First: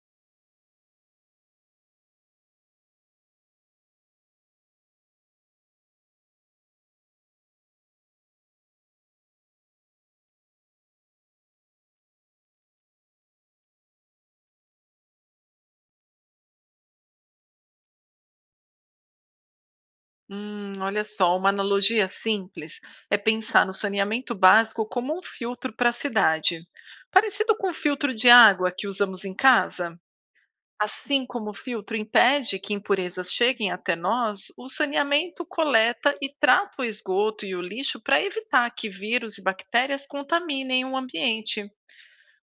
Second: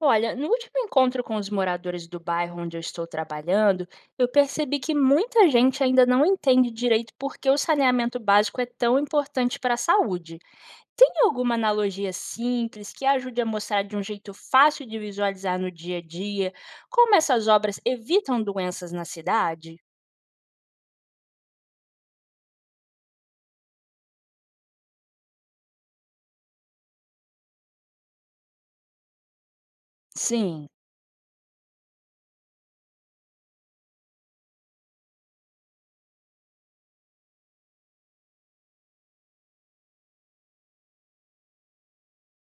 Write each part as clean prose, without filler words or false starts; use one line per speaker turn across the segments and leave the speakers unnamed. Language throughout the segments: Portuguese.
Olha, no último encontro com os moradores do bairro onde eu estou trabalhando, eu percebi que muita gente ainda não entende direito por que o saneamento básico é tão importante para a saúde. Tem alguma analogia simples que ajude a mostrar de um jeito fácil de visualizar no dia a dia como essas obras evitam doenças na cidade?
Olha só, uma analogia simples é pensar no saneamento básico como um filtro para a cidade, parecido com o filtro de água que usamos em casa.
Sim.
Assim como o filtro impede que impurezas cheguem até nós, o saneamento coleta e trata o esgoto e o lixo para evitar que vírus e bactérias contaminem o ambiente.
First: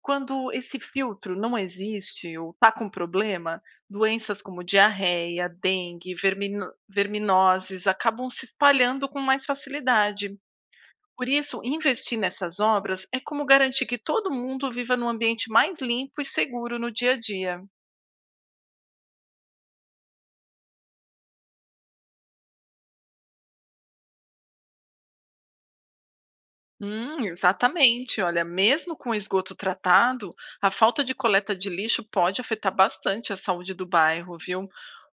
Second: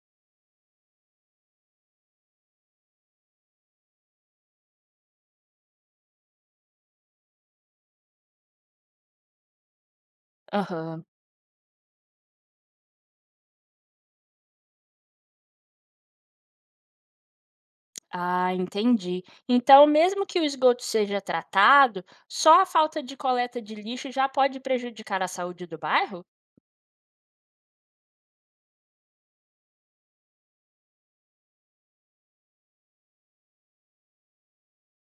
Quando esse filtro não existe ou está com problema, doenças como diarreia, dengue, verminoses acabam se espalhando com mais facilidade.
Aham.
Por isso, investir nessas obras é como garantir que todo mundo viva num ambiente mais limpo e seguro no dia a dia.
Ah, entendi. Então, mesmo que o esgoto seja tratado, só a falta de coleta de lixo já pode prejudicar a saúde do bairro?
Exatamente. Olha, mesmo com esgoto tratado, a falta de coleta de lixo pode afetar bastante a saúde do bairro, viu?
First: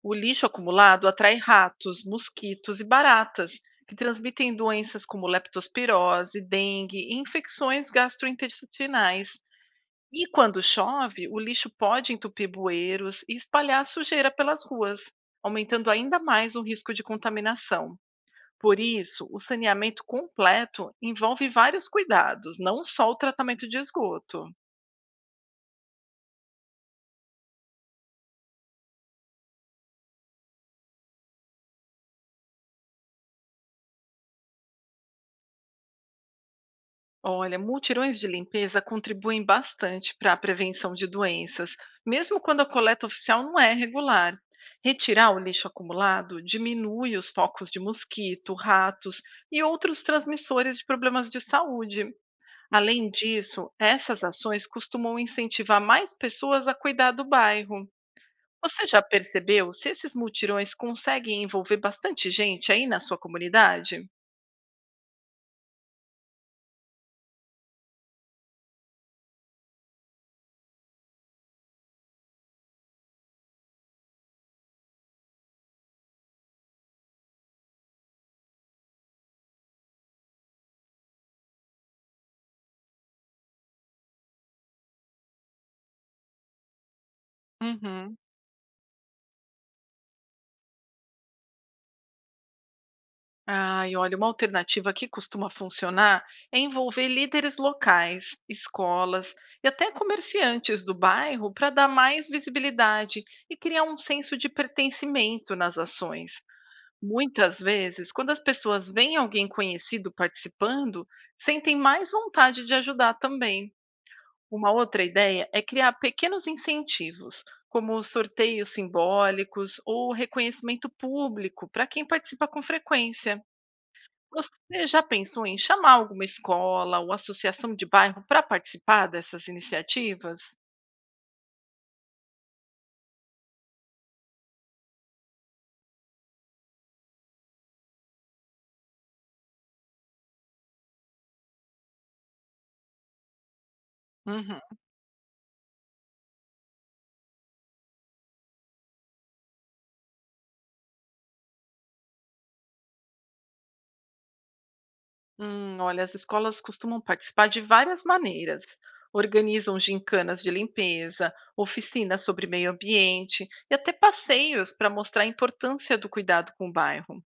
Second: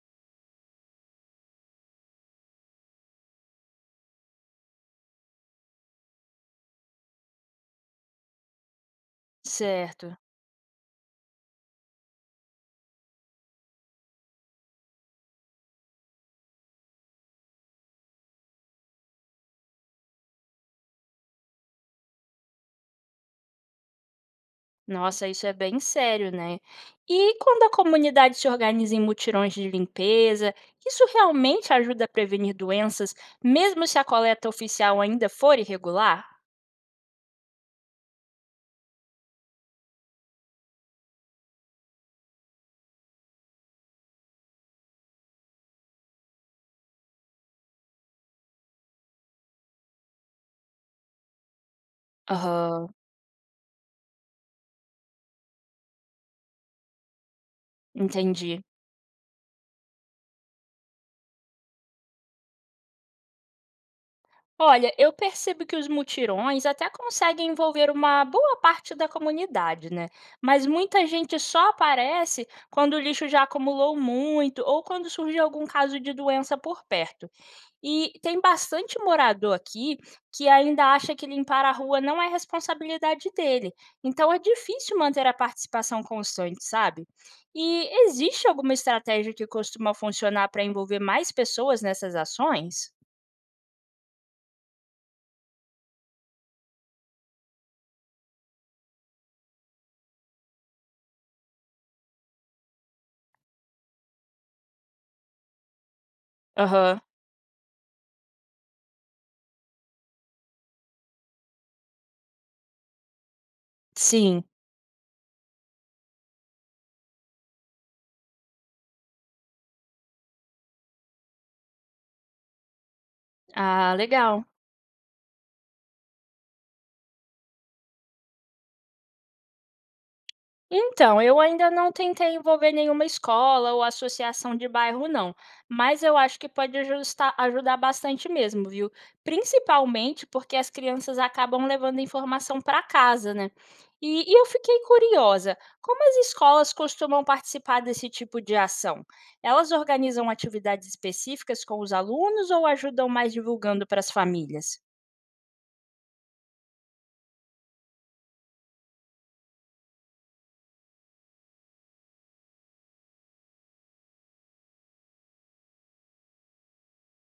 O lixo acumulado atrai ratos, mosquitos e baratas, que transmitem doenças como leptospirose, dengue e infecções gastrointestinais.
Certo.
E quando chove, o lixo pode entupir bueiros e espalhar sujeira pelas ruas, aumentando ainda mais o risco de contaminação. Por isso, o saneamento completo envolve vários cuidados, não só o tratamento de esgoto.
Nossa, isso é bem sério, né. E quando a comunidade se organiza em mutirões de limpeza, isso realmente ajuda a prevenir doenças, mesmo se a coleta oficial ainda for irregular?
Olha, multirões de limpeza contribuem bastante para a prevenção de doenças, mesmo quando a coleta oficial não é regular. Retirar o lixo acumulado diminui os focos de mosquito, ratos e outros transmissores de problemas de saúde.
Aham,
Além disso, essas ações costumam incentivar mais pessoas a cuidar do bairro.
entendi.
Você já percebeu se esses multirões conseguem envolver bastante gente aí na sua comunidade?
Olha, eu percebo que os mutirões até conseguem envolver uma boa parte da comunidade, né? Mas muita gente só aparece quando o lixo já acumulou muito ou quando surge algum caso de doença por perto. E tem bastante morador aqui que ainda acha que limpar a rua não é responsabilidade dele. Então é difícil manter a participação constante, sabe? E
Uhum.
existe alguma estratégia que costuma funcionar para envolver mais pessoas nessas ações?
Olha, uma alternativa que costuma funcionar é envolver líderes locais, escolas e até comerciantes do bairro para dar mais visibilidade e criar um senso de pertencimento nas ações.
Aham,
Muitas vezes, quando as pessoas veem alguém conhecido participando, sentem mais vontade de ajudar também.
sim.
Uma outra ideia é criar pequenos incentivos, como sorteios simbólicos ou reconhecimento público para quem participa com frequência.
Ah, legal.
Você já pensou em chamar alguma escola ou associação de bairro para participar dessas iniciativas?
Então, eu ainda não tentei envolver nenhuma escola ou associação de bairro, não. Mas eu acho que pode ajudar bastante mesmo, viu? Principalmente porque as crianças acabam levando informação para casa, né? E eu
Uhum.
fiquei curiosa, como as escolas costumam participar desse tipo de ação? Elas organizam atividades específicas com os alunos ou ajudam mais divulgando para as famílias?
Olha, as escolas costumam participar de várias maneiras. Organizam gincanas de limpeza, oficinas sobre meio ambiente e até passeios para mostrar a importância do cuidado com o bairro.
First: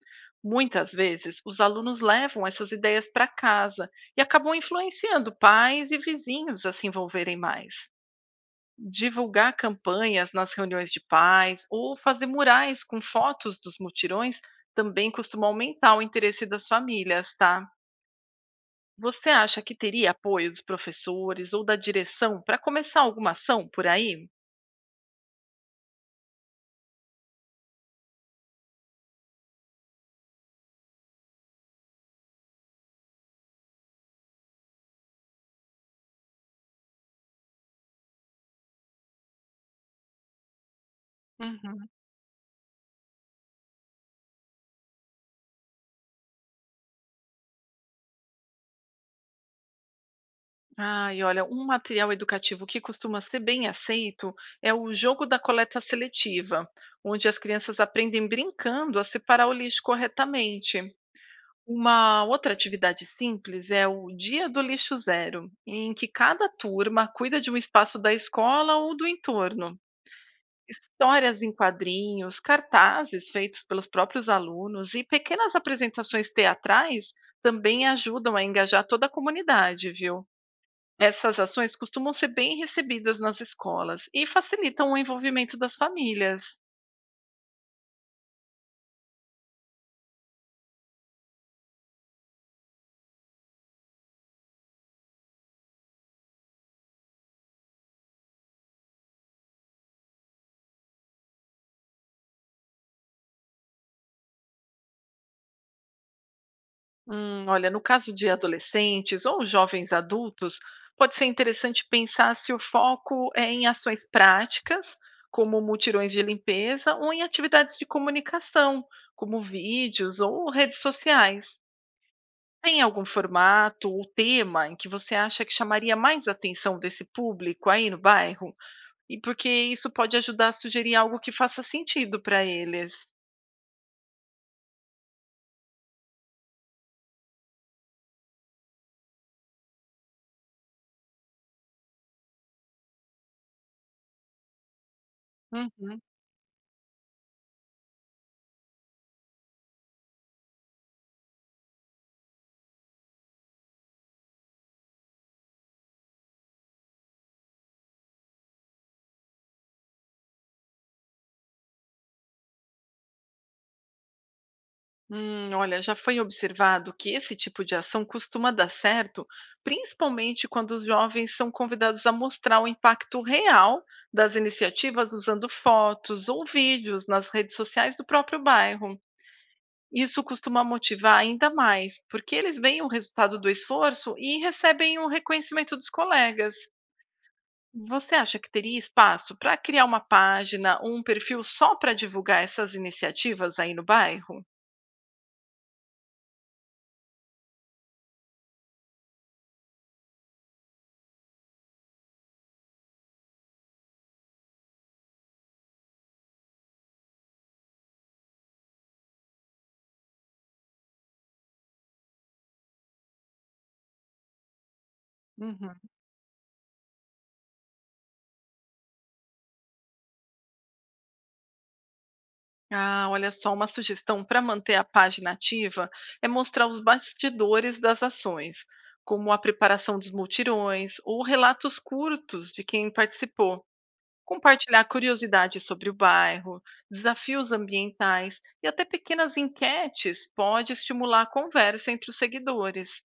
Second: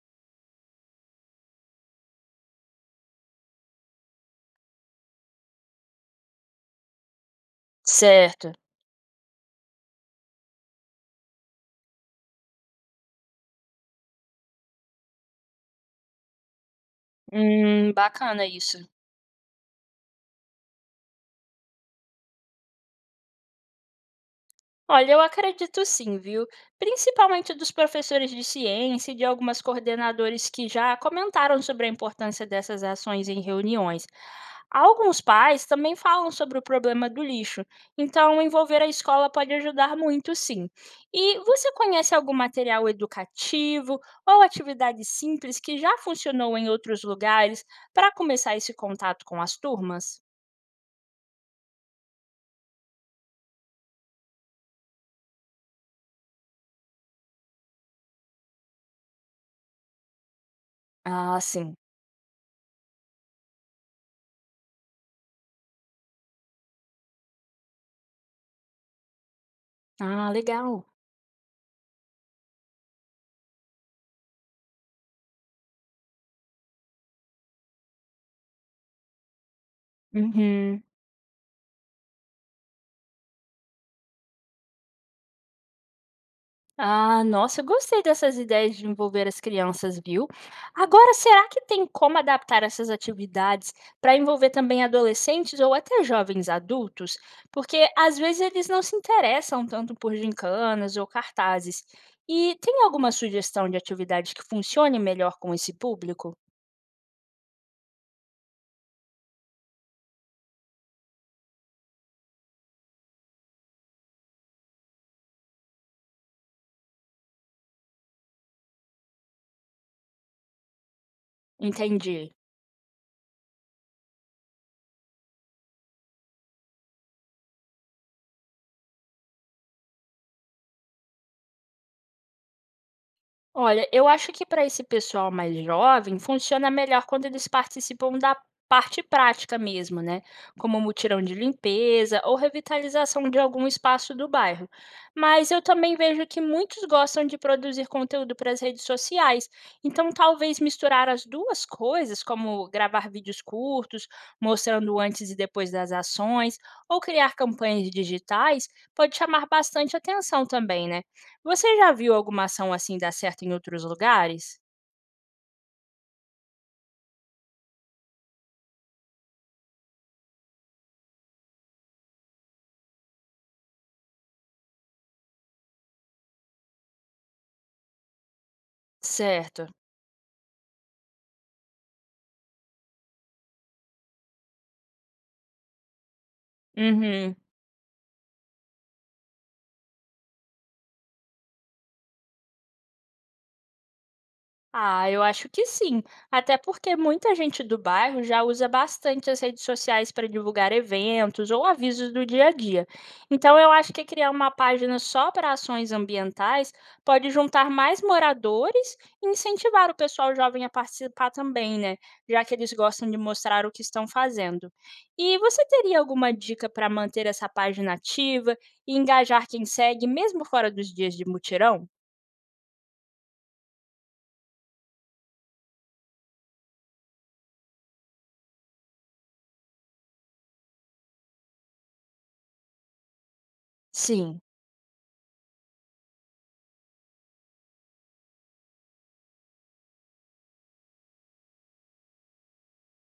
Muitas vezes, os alunos levam essas ideias para casa e acabam influenciando pais e vizinhos a se envolverem mais.
Certo.
Divulgar campanhas nas reuniões de paz ou fazer murais com fotos dos mutirões também costuma aumentar o interesse das famílias, tá?
Bacana isso.
Você acha que teria apoio dos professores ou da direção para começar alguma ação por aí?
Olha, eu acredito sim, viu? Principalmente dos professores de ciência e de algumas coordenadores que já comentaram sobre a importância dessas ações em reuniões. Alguns pais também falam sobre o problema do lixo, então envolver a escola pode ajudar muito, sim. E você
Uhum.
conhece algum material educativo ou atividade simples que já funcionou em outros lugares para começar esse contato com as turmas?
Olha, um material educativo que costuma ser bem aceito é o jogo da coleta seletiva, onde as crianças aprendem brincando a separar o lixo corretamente.
Ah, sim.
Uma outra atividade simples é o Dia do Lixo Zero, em que cada turma cuida de um espaço da escola ou do entorno.
Ah, legal.
Histórias em quadrinhos, cartazes feitos pelos próprios alunos e pequenas apresentações teatrais também ajudam a engajar toda a comunidade, viu?
Uhum.
Essas ações costumam ser bem recebidas nas escolas e facilitam o envolvimento das famílias.
Ah, nossa, eu gostei dessas ideias de envolver as crianças, viu? Agora, será que tem como adaptar essas atividades para envolver também adolescentes ou até jovens adultos? Porque às vezes eles não se interessam tanto por gincanas ou cartazes. E tem alguma sugestão de atividade que funcione melhor com esse público?
Olha, no caso de adolescentes ou jovens adultos, pode ser interessante pensar se o foco é em ações práticas, como mutirões de limpeza, ou em atividades de comunicação, como vídeos ou redes sociais.
Entendi.
Tem algum formato ou tema em que você acha que chamaria mais atenção desse público aí no bairro? E porque isso pode ajudar a sugerir algo que faça sentido para eles.
Olha, eu acho que para esse pessoal mais jovem funciona melhor quando eles participam da parte prática mesmo, né? Como mutirão de limpeza ou revitalização de algum espaço do bairro. Mas eu também
Uhum.
vejo que muitos gostam de produzir conteúdo para as redes sociais. Então, talvez misturar as duas coisas, como gravar vídeos curtos, mostrando o antes e depois das ações, ou criar campanhas digitais, pode chamar bastante atenção também, né? Você já viu alguma ação assim dar certo em outros lugares?
Olha, já foi observado que esse tipo de ação costuma dar certo, principalmente quando os jovens são convidados a mostrar o impacto real das iniciativas usando fotos ou vídeos nas redes sociais do próprio bairro.
Certo.
Isso costuma motivar ainda mais, porque eles veem o resultado do esforço e recebem o reconhecimento dos colegas.
Uhum.
Você acha que teria espaço para criar uma página ou um perfil só para divulgar essas iniciativas aí no bairro?
Ah, eu acho que sim. Até porque muita gente do bairro já usa bastante as redes sociais para divulgar eventos ou avisos do dia a dia. Então, eu acho que criar uma página só para ações ambientais pode juntar mais moradores e incentivar o pessoal jovem a participar também, né? Já que eles gostam de mostrar o que estão fazendo. E você
Uhum.
teria alguma dica para manter essa página ativa e engajar quem segue, mesmo fora dos dias de mutirão?
Ah, olha só, uma sugestão para manter a página ativa é mostrar os bastidores das ações, como a preparação dos multirões ou relatos curtos de quem participou.
Sim.
Compartilhar curiosidades sobre o bairro, desafios ambientais e até pequenas enquetes pode estimular a conversa entre os seguidores.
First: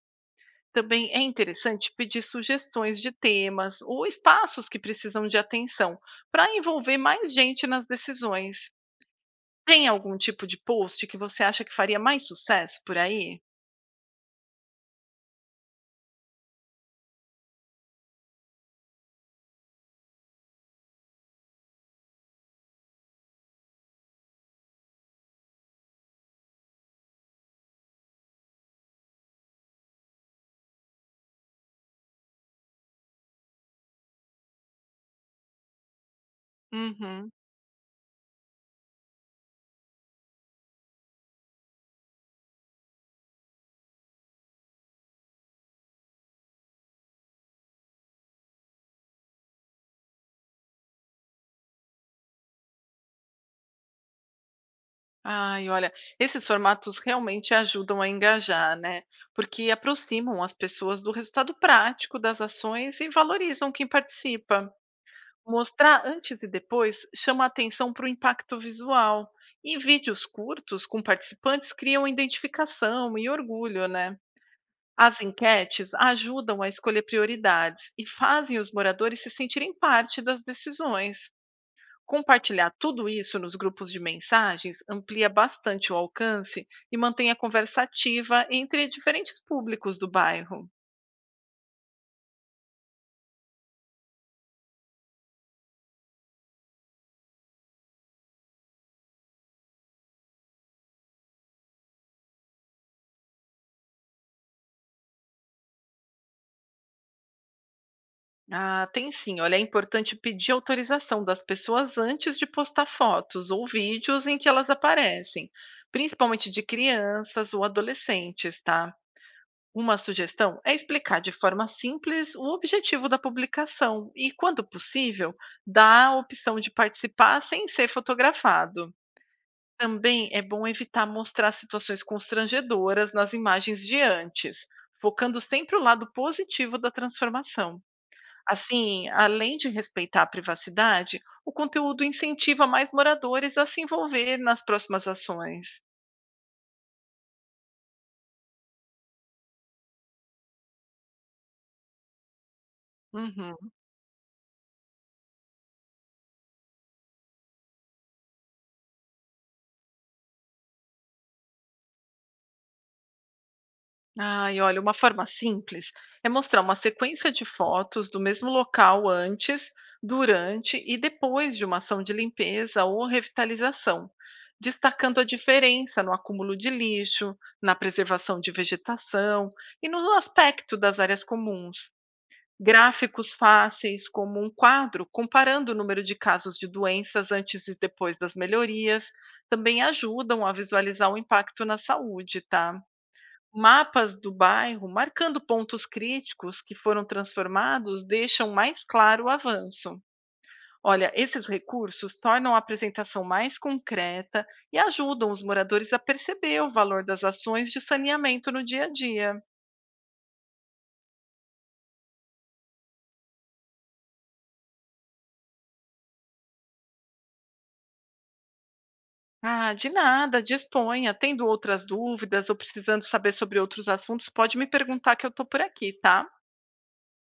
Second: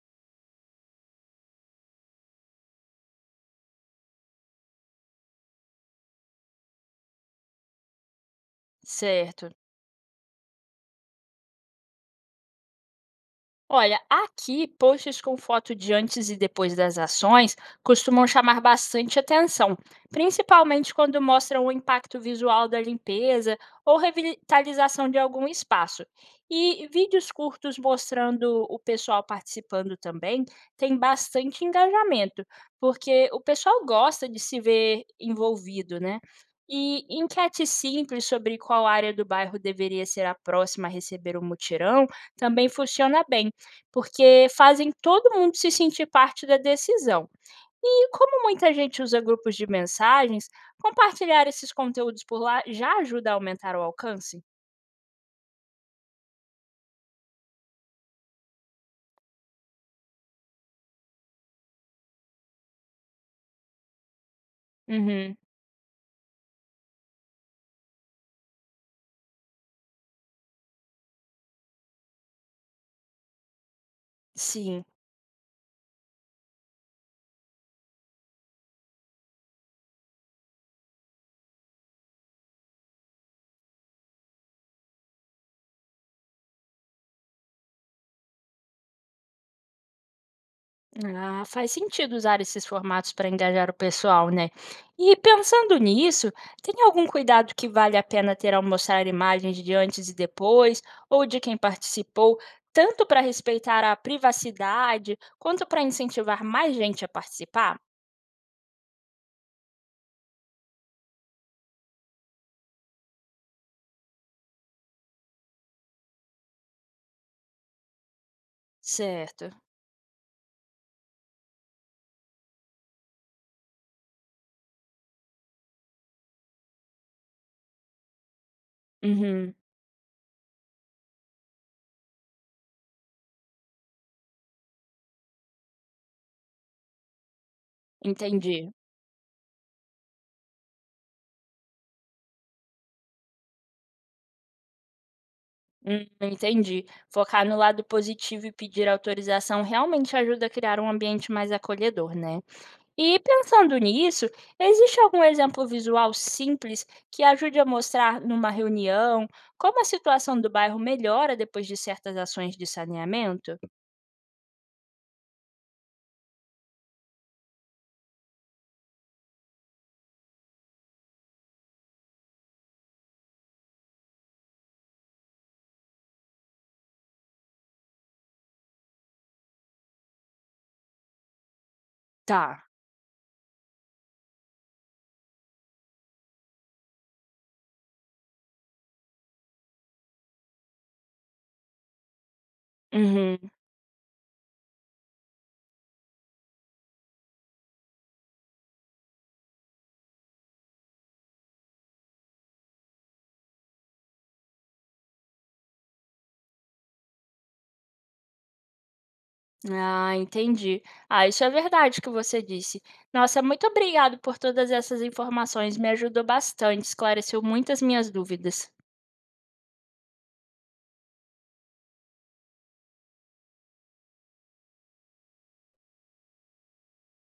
Também é interessante pedir sugestões de temas ou espaços que precisam de atenção para envolver mais gente nas decisões.
Certo.
Tem algum tipo de post que você acha que faria mais sucesso por aí?
Olha, aqui posts com foto de antes e depois das ações costumam chamar bastante atenção, principalmente quando mostram o impacto visual da limpeza ou revitalização de algum espaço. E vídeos curtos mostrando o pessoal participando também tem bastante engajamento, porque o pessoal gosta de se ver envolvido, né? E
Uhum.
enquete simples sobre qual área do bairro deveria ser a próxima a receber o mutirão também funciona bem porque fazem todo mundo se sentir parte da decisão. E como muita gente usa grupos de mensagens, compartilhar esses conteúdos por lá já ajuda a aumentar o alcance?
Ai, olha, esses formatos realmente ajudam a engajar, né? Porque aproximam as pessoas do resultado prático das ações e valorizam quem participa.
Uhum,
Mostrar antes e depois chama a atenção para o impacto visual. E vídeos curtos com participantes criam identificação e orgulho, né?
sim.
As enquetes ajudam a escolher prioridades e fazem os moradores se sentirem parte das decisões. Compartilhar tudo isso nos grupos de mensagens amplia bastante o alcance e mantém a conversa ativa entre diferentes públicos do bairro.
Ah, faz sentido usar esses formatos para engajar o pessoal, né? E pensando nisso, tem algum cuidado que vale a pena ter ao mostrar imagens de antes e depois, ou de quem participou, tanto para respeitar a privacidade, quanto para incentivar mais gente a participar?
Ah, tem sim, olha, é importante pedir autorização das pessoas antes de postar fotos ou vídeos em que elas aparecem, principalmente de crianças ou adolescentes, tá?
Certo.
Uma sugestão é explicar de forma simples o objetivo da publicação e, quando possível, dar a opção de participar sem ser fotografado.
Uhum,
Também é bom evitar mostrar situações constrangedoras nas imagens de antes, focando sempre o lado positivo da transformação.
entendi.
Assim, além de respeitar a privacidade, o conteúdo incentiva mais moradores a se envolver nas próximas ações.
Entendi. Focar no lado positivo e pedir autorização realmente ajuda a criar um ambiente mais acolhedor, né? E
Uhum.
pensando nisso, existe algum exemplo visual simples que ajude a mostrar numa reunião como a situação do bairro melhora depois de certas ações de saneamento?
Ai, olha, uma forma simples é mostrar uma sequência de fotos do mesmo local antes, durante e depois de uma ação de limpeza ou revitalização, destacando a diferença no acúmulo de lixo, na preservação de vegetação e no aspecto das áreas comuns.
Tá.
Gráficos fáceis, como um quadro comparando o número de casos de doenças antes e depois das melhorias, também ajudam a visualizar o impacto na saúde, tá?
Uhum.
Mapas do bairro marcando pontos críticos que foram transformados deixam mais claro o avanço. Olha, esses recursos tornam a apresentação mais concreta e ajudam os moradores a perceber o valor das ações de saneamento no dia a dia.
Ah, entendi. Ah, isso é verdade que você disse. Nossa, muito obrigado por todas essas informações, me ajudou bastante, esclareceu muitas minhas dúvidas.
Ah, de nada, disponha. Tendo outras dúvidas ou precisando saber sobre outros assuntos, pode me perguntar que eu estou por aqui, tá?